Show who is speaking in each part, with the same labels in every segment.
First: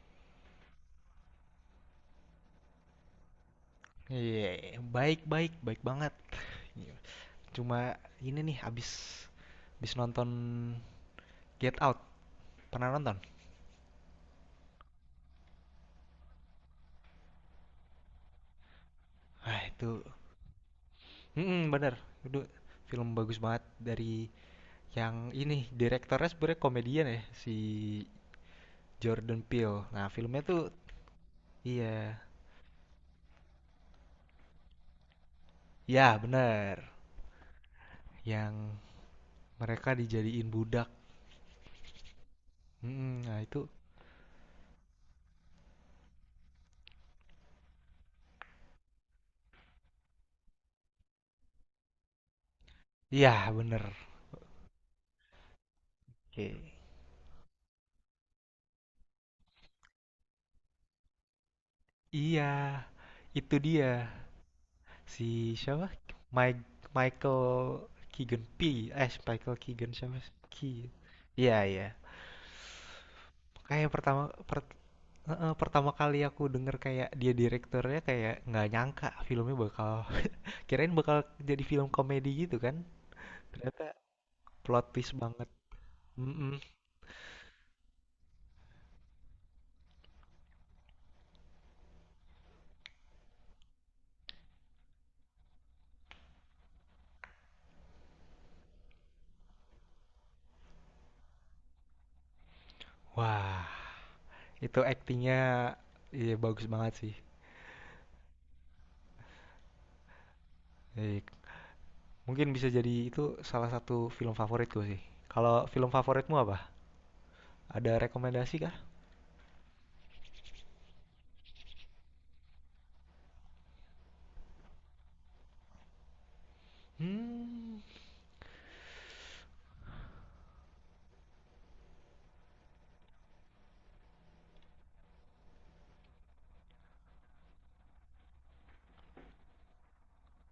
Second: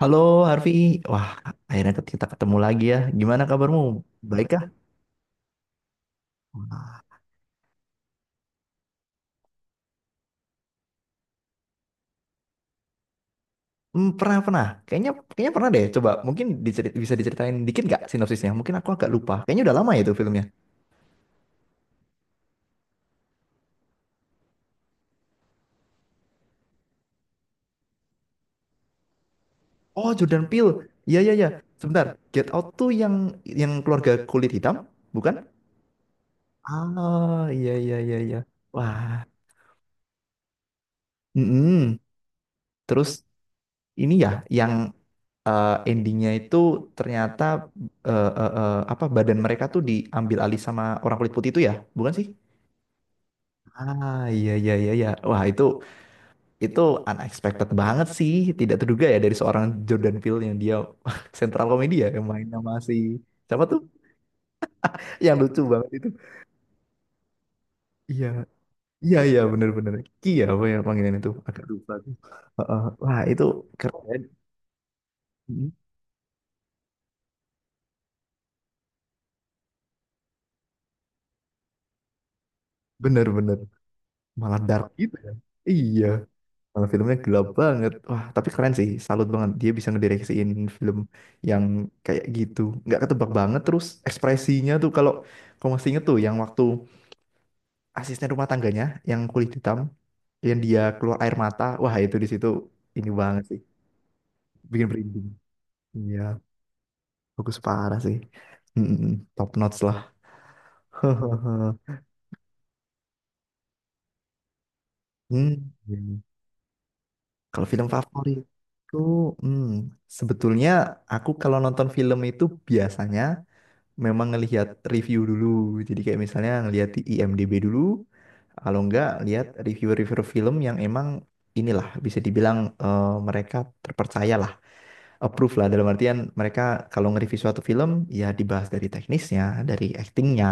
Speaker 1: Halo Harvey, wah akhirnya kita ketemu lagi ya. Gimana kabarmu? Baik
Speaker 2: Iya,
Speaker 1: kah?
Speaker 2: baik baik baik banget. Cuma ini nih abis abis nonton Get Out. Pernah nonton?
Speaker 1: Hmm, pernah pernah. Kayaknya kayaknya pernah deh. Coba mungkin bisa diceritain dikit nggak sinopsisnya? Mungkin aku agak lupa.
Speaker 2: Ah,
Speaker 1: Kayaknya udah lama ya
Speaker 2: itu.
Speaker 1: itu filmnya.
Speaker 2: Bener. Itu film bagus banget dari yang ini direktornya sebenarnya komedian ya, si Jordan Peele. Nah,
Speaker 1: Oh
Speaker 2: filmnya
Speaker 1: Jordan
Speaker 2: tuh
Speaker 1: Peele. Iya iya iya. Sebentar.
Speaker 2: iya.
Speaker 1: Get Out tuh yang keluarga kulit hitam, bukan?
Speaker 2: Ya, bener.
Speaker 1: Ah iya iya iya iya.
Speaker 2: Yang
Speaker 1: Wah.
Speaker 2: mereka dijadiin budak.
Speaker 1: Mm-mm. Terus
Speaker 2: Nah, itu
Speaker 1: ini ya yang endingnya itu ternyata apa badan mereka tuh diambil alih sama orang kulit putih itu ya, bukan sih?
Speaker 2: iya bener.
Speaker 1: Ah iya iya iya iya. Wah itu
Speaker 2: Oke.
Speaker 1: itu unexpected banget sih, tidak terduga ya dari seorang Jordan Peele yang dia sentral komedi ya yang
Speaker 2: Iya,
Speaker 1: main sama si
Speaker 2: itu
Speaker 1: siapa tuh?
Speaker 2: dia.
Speaker 1: Yang
Speaker 2: Si
Speaker 1: lucu
Speaker 2: siapa?
Speaker 1: banget itu.
Speaker 2: Mike Michael
Speaker 1: Iya
Speaker 2: Keegan P.
Speaker 1: iya iya
Speaker 2: Michael Keegan
Speaker 1: bener-bener.
Speaker 2: siapa?
Speaker 1: Ki ya apa ya
Speaker 2: Key.
Speaker 1: panggilan itu?
Speaker 2: Iya,
Speaker 1: Agak
Speaker 2: iya.
Speaker 1: lupa tuh. Heeh. Wah itu
Speaker 2: Kayak
Speaker 1: keren.
Speaker 2: pertama per- pertama kali aku denger kayak dia direkturnya, kayak nggak nyangka filmnya bakal kirain bakal jadi film komedi gitu kan.
Speaker 1: Bener-bener
Speaker 2: Ternyata
Speaker 1: malah
Speaker 2: plot
Speaker 1: dark
Speaker 2: twist
Speaker 1: gitu ya.
Speaker 2: banget.
Speaker 1: Iya.
Speaker 2: Mm-mm.
Speaker 1: Malah filmnya gelap banget. Wah, tapi keren sih. Salut banget. Dia bisa ngedireksiin film yang kayak gitu. Nggak ketebak banget. Terus ekspresinya tuh kalau kamu masih inget tuh yang waktu asisten rumah tangganya yang kulit hitam, yang dia keluar air mata. Wah, itu di situ ini banget sih.
Speaker 2: Wah, itu
Speaker 1: Bikin merinding.
Speaker 2: actingnya iya
Speaker 1: Iya,
Speaker 2: bagus banget sih.
Speaker 1: bagus parah sih. Mm-mm, top notch lah.
Speaker 2: Eh, Mungkin bisa jadi itu salah satu film favoritku sih.
Speaker 1: Hmm.
Speaker 2: Kalau film
Speaker 1: Iya.
Speaker 2: favoritmu apa?
Speaker 1: Kalau film
Speaker 2: Ada
Speaker 1: favorit.
Speaker 2: rekomendasi kah?
Speaker 1: Itu, hmm, sebetulnya aku kalau nonton film itu biasanya memang ngelihat review dulu. Jadi kayak misalnya ngelihat di IMDb
Speaker 2: Hmm.
Speaker 1: dulu, kalau enggak lihat review-review film yang emang inilah bisa dibilang mereka terpercaya approve lah dalam artian mereka kalau nge-review suatu film ya dibahas dari teknisnya, dari actingnya,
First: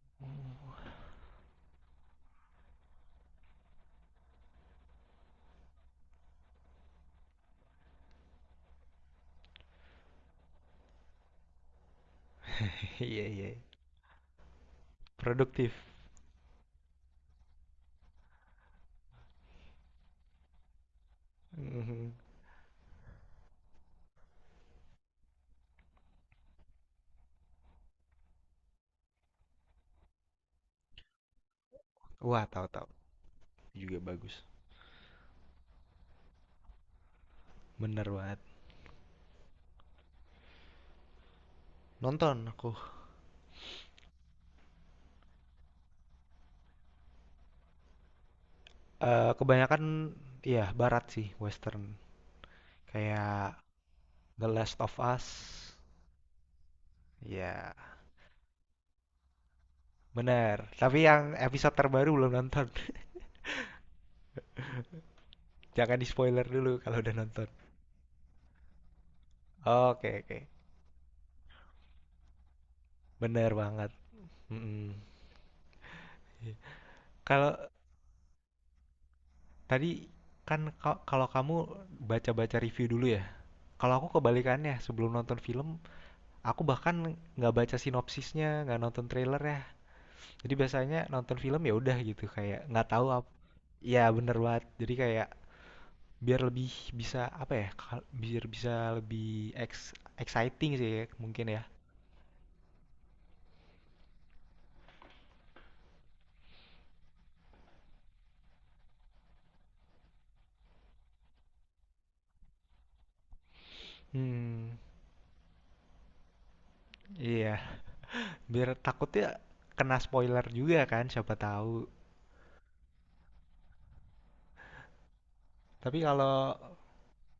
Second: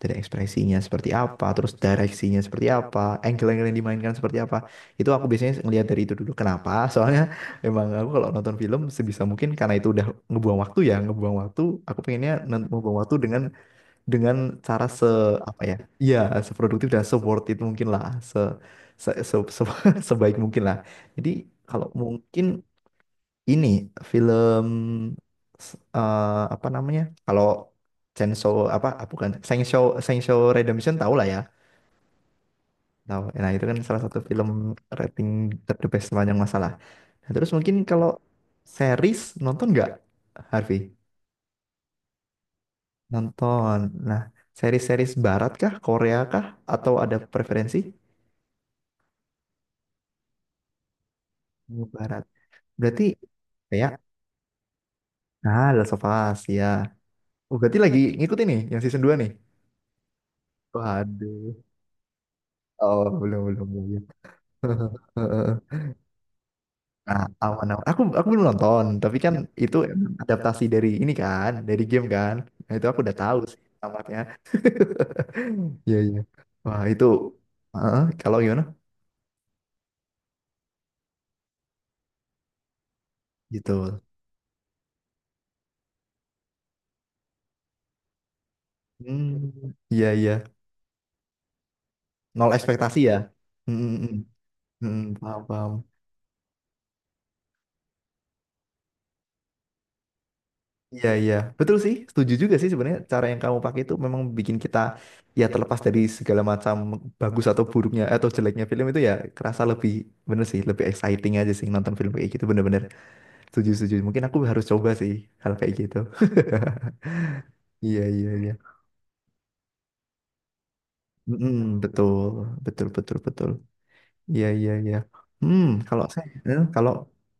Speaker 1: dari ekspresinya seperti apa, terus direksinya seperti apa, angle-angle yang dimainkan seperti apa. Itu aku biasanya ngelihat dari itu dulu. Kenapa? Soalnya emang aku kalau nonton film sebisa mungkin karena itu udah ngebuang waktu ya, ngebuang waktu. Aku pengennya ngebuang waktu
Speaker 2: Iya
Speaker 1: dengan
Speaker 2: iya,
Speaker 1: cara se apa
Speaker 2: produktif.
Speaker 1: ya? Iya, seproduktif dan se worth it mungkin lah, se, se, se- se- sebaik mungkin lah. Jadi kalau
Speaker 2: Mhm.
Speaker 1: mungkin ini film s- eh, apa namanya? Kalau Chainsaw apa ah, bukan Chainsaw Chainsaw Redemption tahu lah ya.
Speaker 2: Wah, tahu tahu,
Speaker 1: Tahu. Nah, itu kan
Speaker 2: juga
Speaker 1: salah satu
Speaker 2: bagus.
Speaker 1: film rating ter the best sepanjang masalah. Nah, terus mungkin
Speaker 2: Bener
Speaker 1: kalau
Speaker 2: banget.
Speaker 1: series nonton nggak Harvey?
Speaker 2: Nonton aku,
Speaker 1: Nonton. Nah, series-series barat kah, Korea kah atau ada preferensi?
Speaker 2: kebanyakan iya barat sih, western.
Speaker 1: Oh, Barat. Berarti
Speaker 2: Kayak
Speaker 1: kayak
Speaker 2: The Last of Us,
Speaker 1: ah Last of Us ya. Oh,
Speaker 2: ya
Speaker 1: berarti lagi ngikutin nih yang season 2 nih.
Speaker 2: bener, tapi yang
Speaker 1: Waduh.
Speaker 2: episode terbaru belum nonton.
Speaker 1: Oh, belum belum belum.
Speaker 2: Jangan di-spoiler dulu kalau udah
Speaker 1: Nah,
Speaker 2: nonton.
Speaker 1: awan awan. Aku belum nonton, tapi kan itu
Speaker 2: Oke oke,
Speaker 1: adaptasi dari ini kan, dari game kan. Nah, itu aku udah tahu
Speaker 2: bener
Speaker 1: sih
Speaker 2: banget,
Speaker 1: tamatnya.
Speaker 2: mhm.
Speaker 1: Iya iya.
Speaker 2: Iya.
Speaker 1: Wah itu.
Speaker 2: Kalau
Speaker 1: Heeh, kalau gimana?
Speaker 2: tadi kan kalau kamu baca-baca review dulu ya?
Speaker 1: Gitu.
Speaker 2: Kalau aku kebalikannya, sebelum nonton film, aku bahkan nggak baca sinopsisnya, nggak nonton trailer
Speaker 1: Hmm,
Speaker 2: ya.
Speaker 1: iya iya.
Speaker 2: Jadi biasanya nonton film ya udah gitu
Speaker 1: Nol
Speaker 2: kayak nggak
Speaker 1: ekspektasi
Speaker 2: tahu
Speaker 1: ya.
Speaker 2: apa.
Speaker 1: Hmm, hmm,
Speaker 2: Ya
Speaker 1: hmm.
Speaker 2: bener banget. Jadi
Speaker 1: Hmm,
Speaker 2: kayak
Speaker 1: paham paham.
Speaker 2: biar lebih bisa apa ya? Biar bisa lebih exciting sih ya,
Speaker 1: Iya, iya.
Speaker 2: mungkin ya.
Speaker 1: Betul sih. Setuju juga sih sebenarnya cara yang kamu pakai itu memang bikin kita ya terlepas dari segala macam bagus atau buruknya atau jeleknya film itu ya kerasa lebih bener sih, lebih exciting aja sih nonton film kayak gitu bener-bener. Setuju, setuju. Mungkin aku harus
Speaker 2: Hmm,
Speaker 1: coba sih hal kayak gitu.
Speaker 2: iya.
Speaker 1: Iya, iya, iya.
Speaker 2: Biar takutnya kena spoiler juga kan, siapa
Speaker 1: Mm-mm,
Speaker 2: tahu.
Speaker 1: betul, betul, betul, betul. Iya, iya, iya. Hmm,
Speaker 2: Tapi
Speaker 1: kalau saya,
Speaker 2: kalau
Speaker 1: eh, kalau,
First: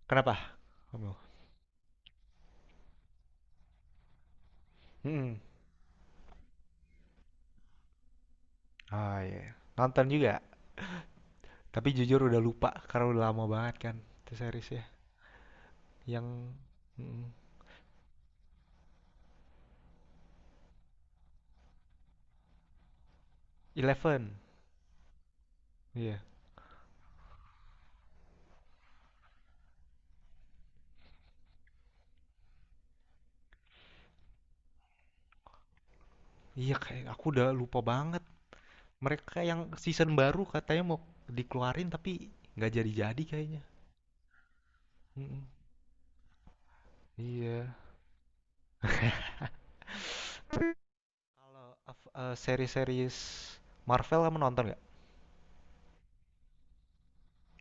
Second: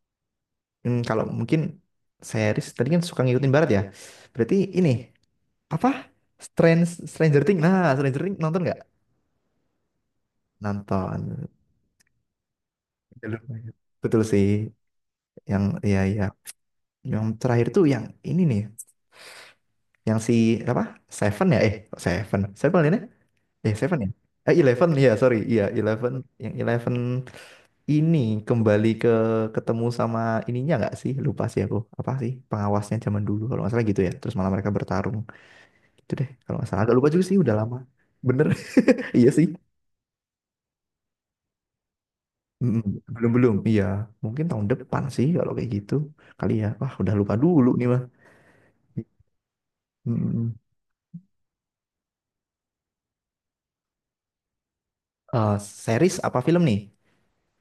Speaker 2: kenapa?
Speaker 1: hmm, kalau
Speaker 2: Kamu?
Speaker 1: mungkin series tadi kan suka ngikutin barat ya. Berarti ini
Speaker 2: Hmm.
Speaker 1: apa Strange Stranger Things, nah Stranger Things nonton nggak
Speaker 2: Oh iya. Nonton juga.
Speaker 1: nonton.
Speaker 2: Tapi jujur udah lupa karena udah
Speaker 1: Betul,
Speaker 2: lama banget kan
Speaker 1: betul
Speaker 2: itu
Speaker 1: sih
Speaker 2: series ya.
Speaker 1: yang iya iya
Speaker 2: Yang mm,
Speaker 1: yang terakhir tuh yang ini nih yang si apa Seven ya eh kok Seven Seven ini eh Seven ya
Speaker 2: Eleven.
Speaker 1: eh Eleven ya sorry iya Eleven
Speaker 2: Iya.
Speaker 1: yang Eleven ini kembali ke ketemu sama ininya nggak sih lupa sih aku apa sih pengawasnya zaman dulu kalau nggak salah gitu ya terus malah mereka bertarung gitu deh kalau nggak
Speaker 2: Iya
Speaker 1: salah agak
Speaker 2: kayak
Speaker 1: lupa
Speaker 2: aku
Speaker 1: juga sih
Speaker 2: udah
Speaker 1: udah lama
Speaker 2: lupa banget.
Speaker 1: bener. Iya
Speaker 2: Mereka
Speaker 1: sih.
Speaker 2: yang season baru katanya mau dikeluarin tapi nggak
Speaker 1: Mm,
Speaker 2: jadi-jadi
Speaker 1: belum belum,
Speaker 2: kayaknya.
Speaker 1: iya. Mungkin tahun depan sih
Speaker 2: Mm-mm.
Speaker 1: kalau kayak gitu kali ya. Wah, udah lupa dulu
Speaker 2: Iya.
Speaker 1: nih mah. Mm,
Speaker 2: Kalau seri-series Marvel kamu nonton nggak?
Speaker 1: eh, series apa film nih?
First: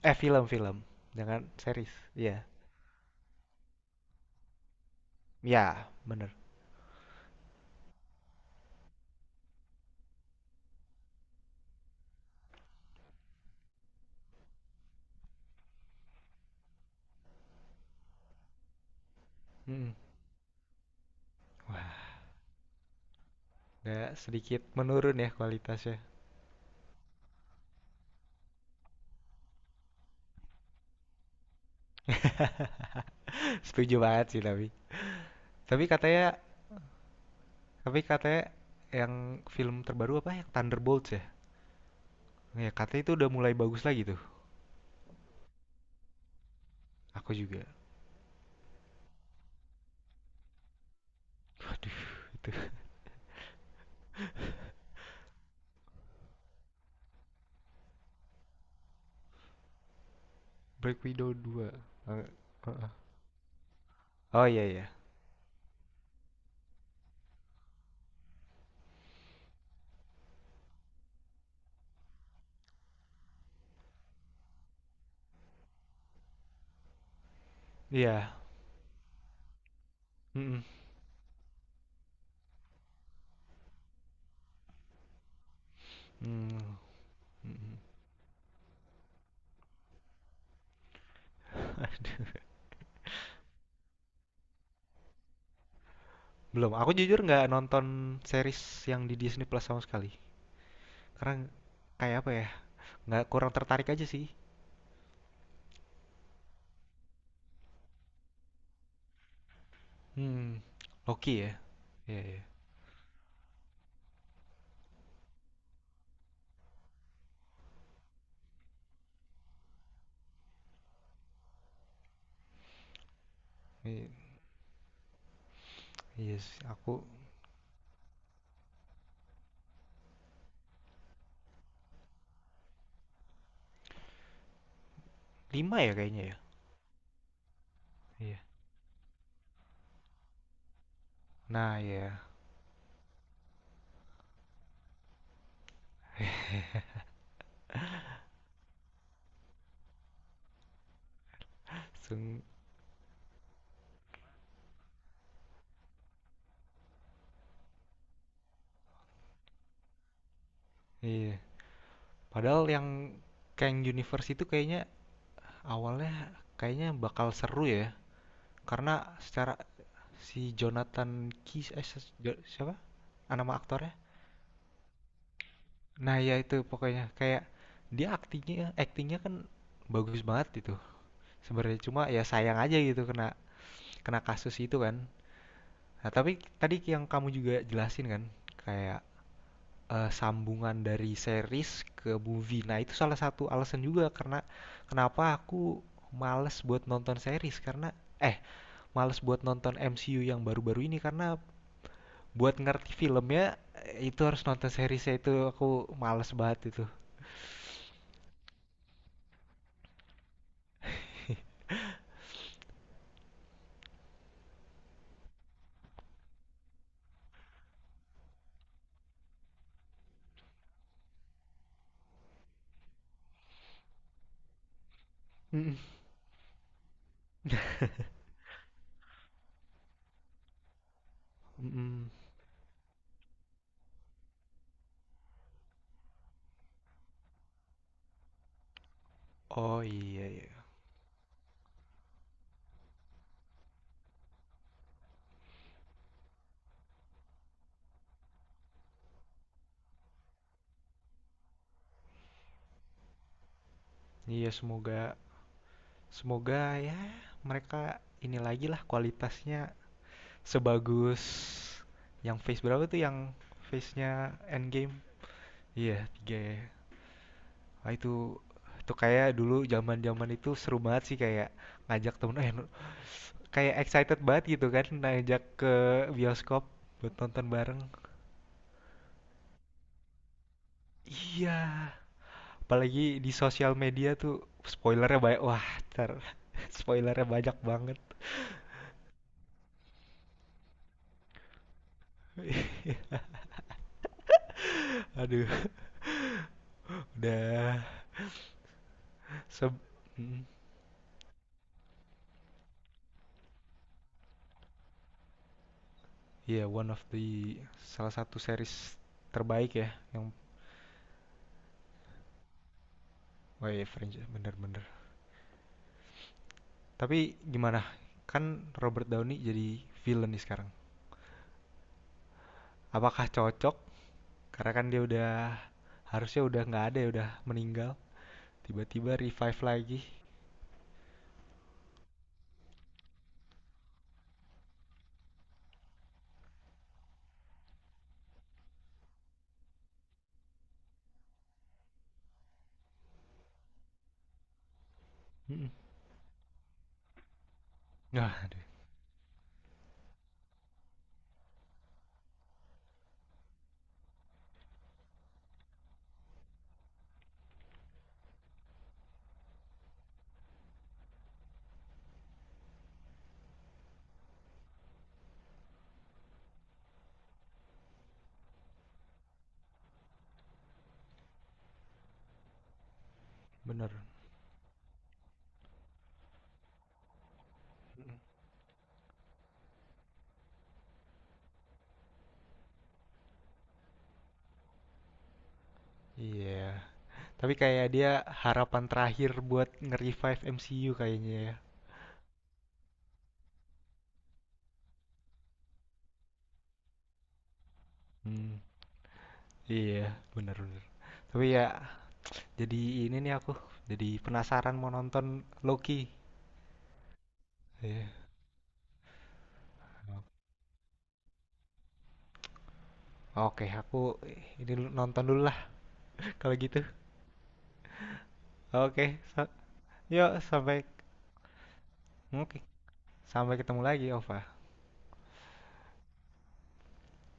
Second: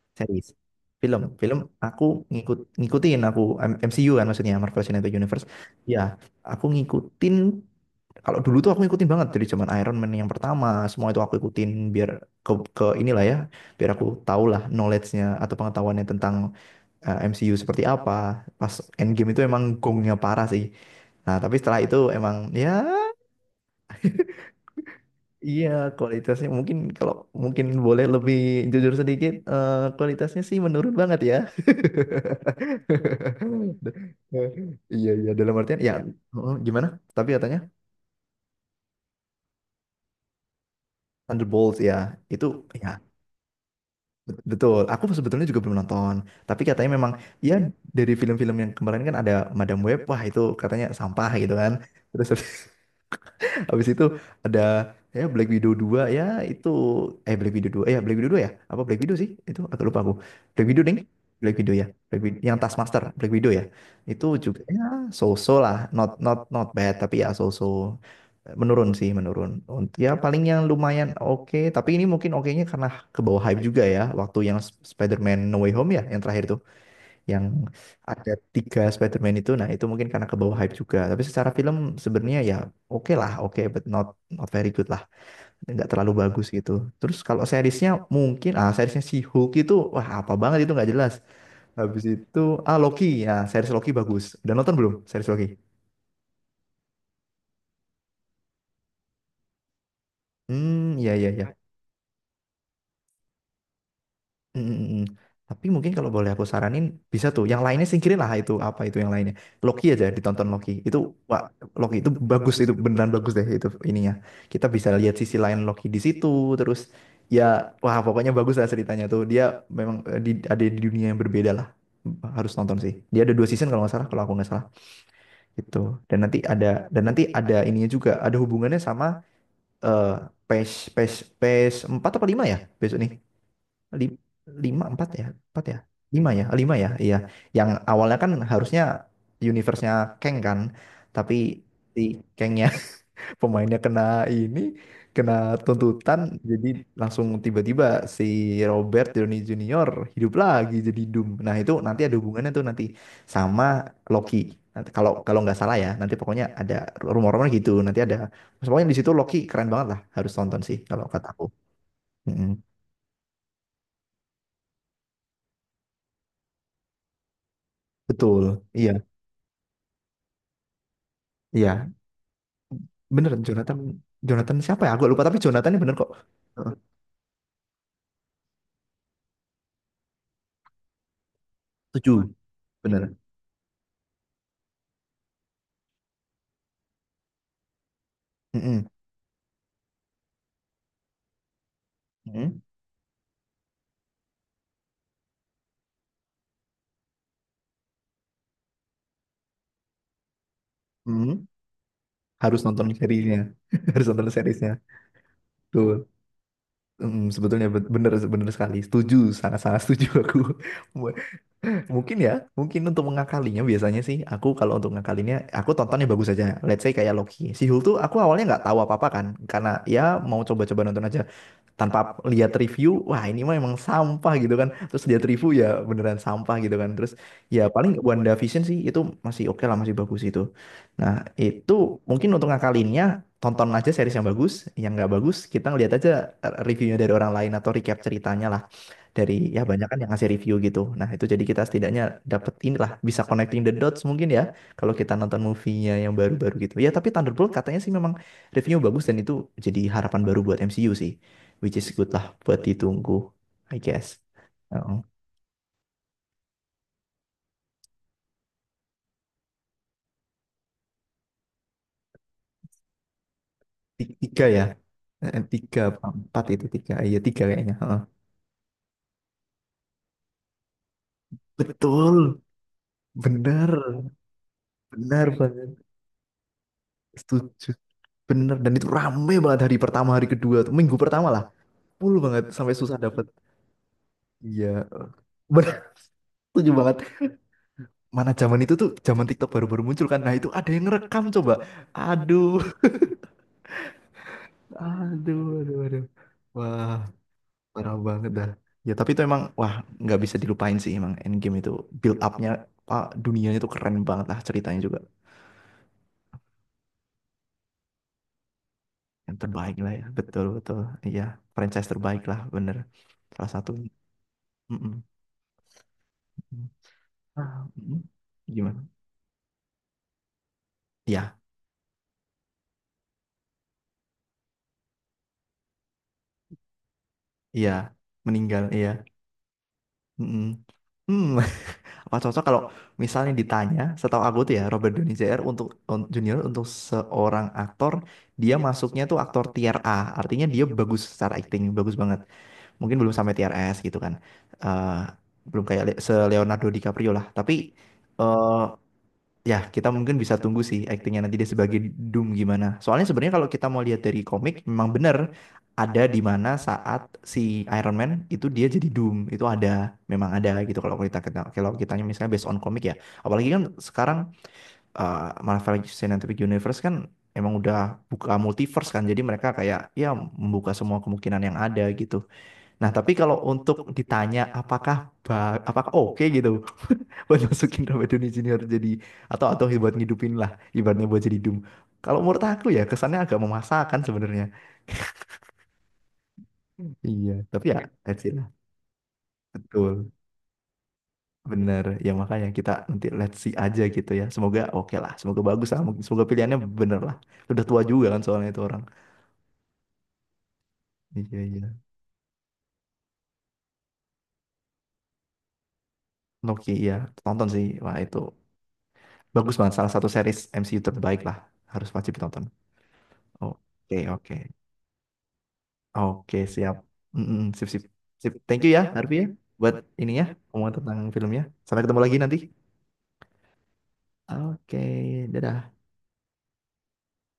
Speaker 2: Eh
Speaker 1: Series.
Speaker 2: film-film,
Speaker 1: Film,
Speaker 2: jangan
Speaker 1: film
Speaker 2: series.
Speaker 1: aku
Speaker 2: Iya.
Speaker 1: ngikutin aku MCU kan maksudnya Marvel Cinematic Universe.
Speaker 2: Iya,
Speaker 1: Ya,
Speaker 2: bener.
Speaker 1: aku ngikutin kalau dulu tuh aku ngikutin banget dari zaman Iron Man yang pertama, semua itu aku ikutin biar ke ke inilah ya, biar aku tahu lah knowledge-nya atau pengetahuannya tentang M C U seperti apa. Pas Endgame itu emang
Speaker 2: Mm-mm.
Speaker 1: gongnya parah sih. Nah, tapi setelah itu
Speaker 2: Wah,
Speaker 1: emang ya
Speaker 2: nggak sedikit menurun ya
Speaker 1: iya
Speaker 2: kualitasnya.
Speaker 1: kualitasnya mungkin kalau mungkin boleh lebih jujur sedikit kualitasnya sih menurun banget ya.
Speaker 2: Setuju banget sih tapi.
Speaker 1: Iya iya dalam artian
Speaker 2: Tapi
Speaker 1: ya
Speaker 2: katanya,
Speaker 1: heeh, gimana? Tapi katanya
Speaker 2: tapi katanya yang film terbaru apa yang Thunderbolts ya?
Speaker 1: Thunderbolts ya itu
Speaker 2: Ya
Speaker 1: ya
Speaker 2: katanya itu udah mulai bagus lagi tuh.
Speaker 1: betul. Aku sebetulnya juga belum nonton. Tapi katanya memang
Speaker 2: Aku
Speaker 1: ya
Speaker 2: juga
Speaker 1: dari film-film yang kemarin kan ada Madam Web, wah itu katanya sampah gitu kan.
Speaker 2: aduh,
Speaker 1: Terus
Speaker 2: itu
Speaker 1: habis itu ada ya Black Widow 2 ya itu Black Widow 2 ya apa Black Widow sih itu agak lupa aku Black Widow ding
Speaker 2: Black Widow
Speaker 1: Black
Speaker 2: dua.
Speaker 1: Widow ya Black
Speaker 2: Eh,
Speaker 1: Widow yang
Speaker 2: heeh.
Speaker 1: Taskmaster Black Widow ya itu
Speaker 2: Oh
Speaker 1: juga
Speaker 2: iya
Speaker 1: ya
Speaker 2: iya.
Speaker 1: so-so lah not not not bad tapi ya so-so menurun sih menurun. Ya paling yang lumayan oke tapi ini mungkin okenya karena ke bawah hype juga ya waktu yang Spider-Man No Way Home ya yang terakhir itu yang ada
Speaker 2: Iya.
Speaker 1: tiga Spider-Man itu nah itu mungkin karena ke bawah
Speaker 2: Mhm,
Speaker 1: hype juga tapi secara film sebenarnya ya oke lah oke but not not very good lah nggak terlalu bagus gitu.
Speaker 2: mmm,
Speaker 1: Terus kalau
Speaker 2: mhm.
Speaker 1: seriesnya mungkin ah seriesnya si Hulk itu wah apa banget itu nggak jelas. Habis itu ah Loki ya series Loki bagus udah nonton belum series Loki
Speaker 2: Belum, aku jujur nggak nonton series yang di Disney Plus sama sekali.
Speaker 1: hmm iya iya
Speaker 2: Karena
Speaker 1: iya.
Speaker 2: kayak apa ya, nggak kurang tertarik aja sih.
Speaker 1: Mm, mm, mm. Tapi mungkin kalau boleh aku saranin bisa tuh. Yang lainnya singkirin lah itu apa itu yang lainnya. Loki aja ditonton
Speaker 2: Mhm,
Speaker 1: Loki. Itu
Speaker 2: Loki
Speaker 1: wah
Speaker 2: ya?
Speaker 1: Loki itu
Speaker 2: Iya iya.
Speaker 1: bagus itu beneran bagus deh itu ininya. Kita bisa lihat sisi lain Loki di situ terus ya wah pokoknya bagus lah ceritanya tuh. Dia memang ada di dunia yang berbeda lah. Harus nonton sih. Dia ada dua season kalau nggak salah
Speaker 2: I
Speaker 1: kalau aku nggak salah gitu. Dan nanti
Speaker 2: iya sih,
Speaker 1: ada
Speaker 2: aku
Speaker 1: dan nanti ada ininya juga ada hubungannya sama eh PES PES PES 4 apa 5 ya besok nih. Lim- Lima empat ya
Speaker 2: 5 ya kayaknya
Speaker 1: lima
Speaker 2: ya?
Speaker 1: ya lima ya iya yang awalnya kan
Speaker 2: Iya.
Speaker 1: harusnya universe-nya Kang kan tapi
Speaker 2: Nah
Speaker 1: si
Speaker 2: iya,
Speaker 1: Kangnya pemainnya kena ini kena tuntutan jadi langsung tiba-tiba si Robert Downey Junior hidup lagi jadi Doom. Nah itu nanti ada
Speaker 2: seng
Speaker 1: hubungannya tuh nanti sama Loki. Nanti kalau kalau nggak salah ya nanti pokoknya ada rumor-rumor gitu nanti ada pokoknya di situ Loki keren banget lah harus tonton sih kalau
Speaker 2: iya.
Speaker 1: kataku. Mm-mm.
Speaker 2: Padahal yang Kang Universe itu kayaknya awalnya kayaknya bakal seru ya,
Speaker 1: Betul iya.
Speaker 2: karena secara si Jonathan Keys
Speaker 1: Iya,
Speaker 2: siapa
Speaker 1: beneran
Speaker 2: nama
Speaker 1: Jonathan,
Speaker 2: aktornya,
Speaker 1: Jonathan siapa ya aku lupa tapi Jonathan ini bener kok.
Speaker 2: nah ya itu
Speaker 1: Heeh,
Speaker 2: pokoknya kayak dia aktingnya aktingnya kan bagus banget itu sebenarnya, cuma
Speaker 1: tujuh
Speaker 2: ya sayang aja
Speaker 1: bener.
Speaker 2: gitu kena kena kasus itu kan. Nah tapi tadi yang kamu juga jelasin kan
Speaker 1: Mm-mm.
Speaker 2: kayak sambungan dari series ke
Speaker 1: Mm-mm.
Speaker 2: movie, nah itu salah satu alasan juga, karena kenapa aku males buat nonton series, karena eh males buat nonton MCU yang baru-baru ini, karena
Speaker 1: Mm-mm.
Speaker 2: buat
Speaker 1: Harus nonton
Speaker 2: ngerti
Speaker 1: serinya.
Speaker 2: filmnya,
Speaker 1: Harus
Speaker 2: itu
Speaker 1: nonton
Speaker 2: harus nonton
Speaker 1: seriesnya
Speaker 2: seriesnya, itu aku
Speaker 1: tuh.
Speaker 2: males banget itu.
Speaker 1: Mm, sebetulnya bener bener sekali setuju sangat sangat setuju aku. Mungkin ya mungkin untuk mengakalinya biasanya sih aku kalau untuk ngakalinya aku tontonnya bagus aja let's say kayak Loki, si Hulk tuh aku awalnya nggak tahu apa apa kan karena ya mau coba-coba nonton aja tanpa lihat review wah ini mah emang sampah gitu kan terus lihat review
Speaker 2: Mm-mm.
Speaker 1: ya beneran sampah gitu kan terus ya paling WandaVision sih itu masih oke lah masih bagus itu. Nah itu
Speaker 2: Mm-mm.
Speaker 1: mungkin untuk ngakalinnya tonton aja series yang bagus, yang nggak bagus kita ngeliat aja reviewnya dari orang lain atau recap ceritanya lah dari ya
Speaker 2: Oh
Speaker 1: banyak kan yang
Speaker 2: iya
Speaker 1: ngasih review
Speaker 2: iya.
Speaker 1: gitu. Nah, itu jadi kita setidaknya dapat inilah bisa connecting the dots mungkin ya kalau kita nonton movie-nya yang baru-baru gitu. Ya, tapi Thunderbolt katanya sih memang reviewnya bagus dan itu jadi harapan baru buat MCU sih. Which is good lah buat ditunggu, I guess.
Speaker 2: Iya
Speaker 1: Heeh.
Speaker 2: semoga, semoga ya mereka ini lagi lah kualitasnya sebagus yang phase berapa tuh yang phase nya
Speaker 1: Tiga ya.
Speaker 2: Endgame.
Speaker 1: Tiga,
Speaker 2: Iya,
Speaker 1: apa
Speaker 2: tiga
Speaker 1: empat
Speaker 2: ya.
Speaker 1: itu tiga. Iya, tiga kayaknya.
Speaker 2: Wah,
Speaker 1: Heeh.
Speaker 2: itu kayak dulu zaman-zaman itu seru banget sih, kayak ngajak temen
Speaker 1: Betul. Bener,
Speaker 2: kayak excited banget gitu kan,
Speaker 1: benar
Speaker 2: ngajak
Speaker 1: banget.
Speaker 2: ke bioskop buat nonton
Speaker 1: Setuju.
Speaker 2: bareng.
Speaker 1: Bener. Dan itu rame banget hari pertama, hari kedua tuh. Minggu pertama lah.
Speaker 2: Iya,
Speaker 1: Full banget. Sampai susah
Speaker 2: apalagi
Speaker 1: dapet.
Speaker 2: di sosial media tuh
Speaker 1: Iya.
Speaker 2: spoilernya banyak. Wah,
Speaker 1: Benar,
Speaker 2: ntar
Speaker 1: setuju banget.
Speaker 2: spoilernya banyak banget.
Speaker 1: Mana zaman itu tuh, zaman TikTok baru-baru muncul kan. Nah itu ada yang ngerekam coba. Aduh, aduh,
Speaker 2: Aduh,
Speaker 1: aduh, aduh. Wah,
Speaker 2: udah
Speaker 1: parah banget dah. Ya tapi itu emang,
Speaker 2: se
Speaker 1: wah nggak bisa
Speaker 2: mm,
Speaker 1: dilupain sih emang Endgame itu. Build up-nya, Pak, dunianya itu keren banget lah ceritanya juga.
Speaker 2: iya, one of the salah satu series
Speaker 1: Yang terbaik
Speaker 2: terbaik ya
Speaker 1: lah ya,
Speaker 2: yang
Speaker 1: betul-betul. Iya, franchise terbaik lah, bener. Salah
Speaker 2: oh
Speaker 1: satu.
Speaker 2: iya franchise bener-bener.
Speaker 1: Mm-mm.
Speaker 2: Tapi
Speaker 1: Ah,
Speaker 2: gimana?
Speaker 1: mm-mm.
Speaker 2: Kan
Speaker 1: Gimana?
Speaker 2: Robert Downey jadi villain nih sekarang.
Speaker 1: Iya,
Speaker 2: Apakah cocok? Karena kan dia udah harusnya udah nggak ada ya udah
Speaker 1: iya.
Speaker 2: meninggal.
Speaker 1: Meninggal, iya.
Speaker 2: Tiba-tiba revive lagi.
Speaker 1: Mm-mm. Hmm. Pak cocok kalau misalnya ditanya, setahu aku tuh ya Robert Downey Jr. untuk junior untuk seorang aktor dia masuknya tuh aktor tier A, artinya dia bagus secara acting, bagus banget. Mungkin belum sampai tier S gitu kan, eh belum
Speaker 2: Mm.
Speaker 1: kayak Le- se Leonardo DiCaprio lah. Tapi
Speaker 2: Nah,
Speaker 1: eh,
Speaker 2: aduh,
Speaker 1: ya, kita mungkin bisa tunggu sih aktingnya nanti dia sebagai Doom gimana. Soalnya sebenarnya kalau kita mau lihat dari komik, memang benar ada di mana saat si Iron Man itu dia jadi Doom. Itu ada, memang ada gitu kalau kita misalnya based on komik ya. Apalagi kan sekarang Marvel Cinematic Universe kan emang udah buka multiverse kan. Jadi mereka kayak ya membuka semua kemungkinan yang ada gitu. Nah, tapi kalau untuk
Speaker 2: bener.
Speaker 1: ditanya apakah oke gitu buat masukin Robert Downey Junior jadi atau buat ngidupin lah ibaratnya buat jadi Doom. Kalau menurut aku ya kesannya agak memaksakan sebenarnya.
Speaker 2: Iya. Yeah,
Speaker 1: Iya,
Speaker 2: tapi
Speaker 1: tapi ya
Speaker 2: kayak dia
Speaker 1: let's see lah.
Speaker 2: harapan terakhir buat
Speaker 1: Betul.
Speaker 2: nge-revive MCU kayaknya ya.
Speaker 1: Bener. Ya makanya kita nanti let's see aja gitu ya. Semoga oke lah, semoga bagus lah. Mungkin- semoga pilihannya bener lah. Udah tua juga kan soalnya
Speaker 2: Hmm,
Speaker 1: itu orang.
Speaker 2: iya, bener-bener.
Speaker 1: Iya,
Speaker 2: Tapi ya
Speaker 1: iya.
Speaker 2: jadi ini nih aku jadi penasaran mau nonton Loki.
Speaker 1: Noki iya, tonton sih. Wah,
Speaker 2: Iya.
Speaker 1: itu bagus banget salah satu series MCU terbaik lah. Harus wajib ditonton.
Speaker 2: Oke,
Speaker 1: Oke,
Speaker 2: aku
Speaker 1: oke.
Speaker 2: nonton dulu lah
Speaker 1: Oke,
Speaker 2: kalau
Speaker 1: siap.
Speaker 2: gitu.
Speaker 1: Mm-mm, sip, sip, sip. Thank you ya,
Speaker 2: Oke,
Speaker 1: Harvey ya,
Speaker 2: sa-
Speaker 1: buat ininya,
Speaker 2: yuk
Speaker 1: ngomong
Speaker 2: sampai
Speaker 1: tentang filmnya. Sampai ketemu lagi nanti.
Speaker 2: oke, sampai ketemu lagi, Ova.
Speaker 1: Oke, dadah.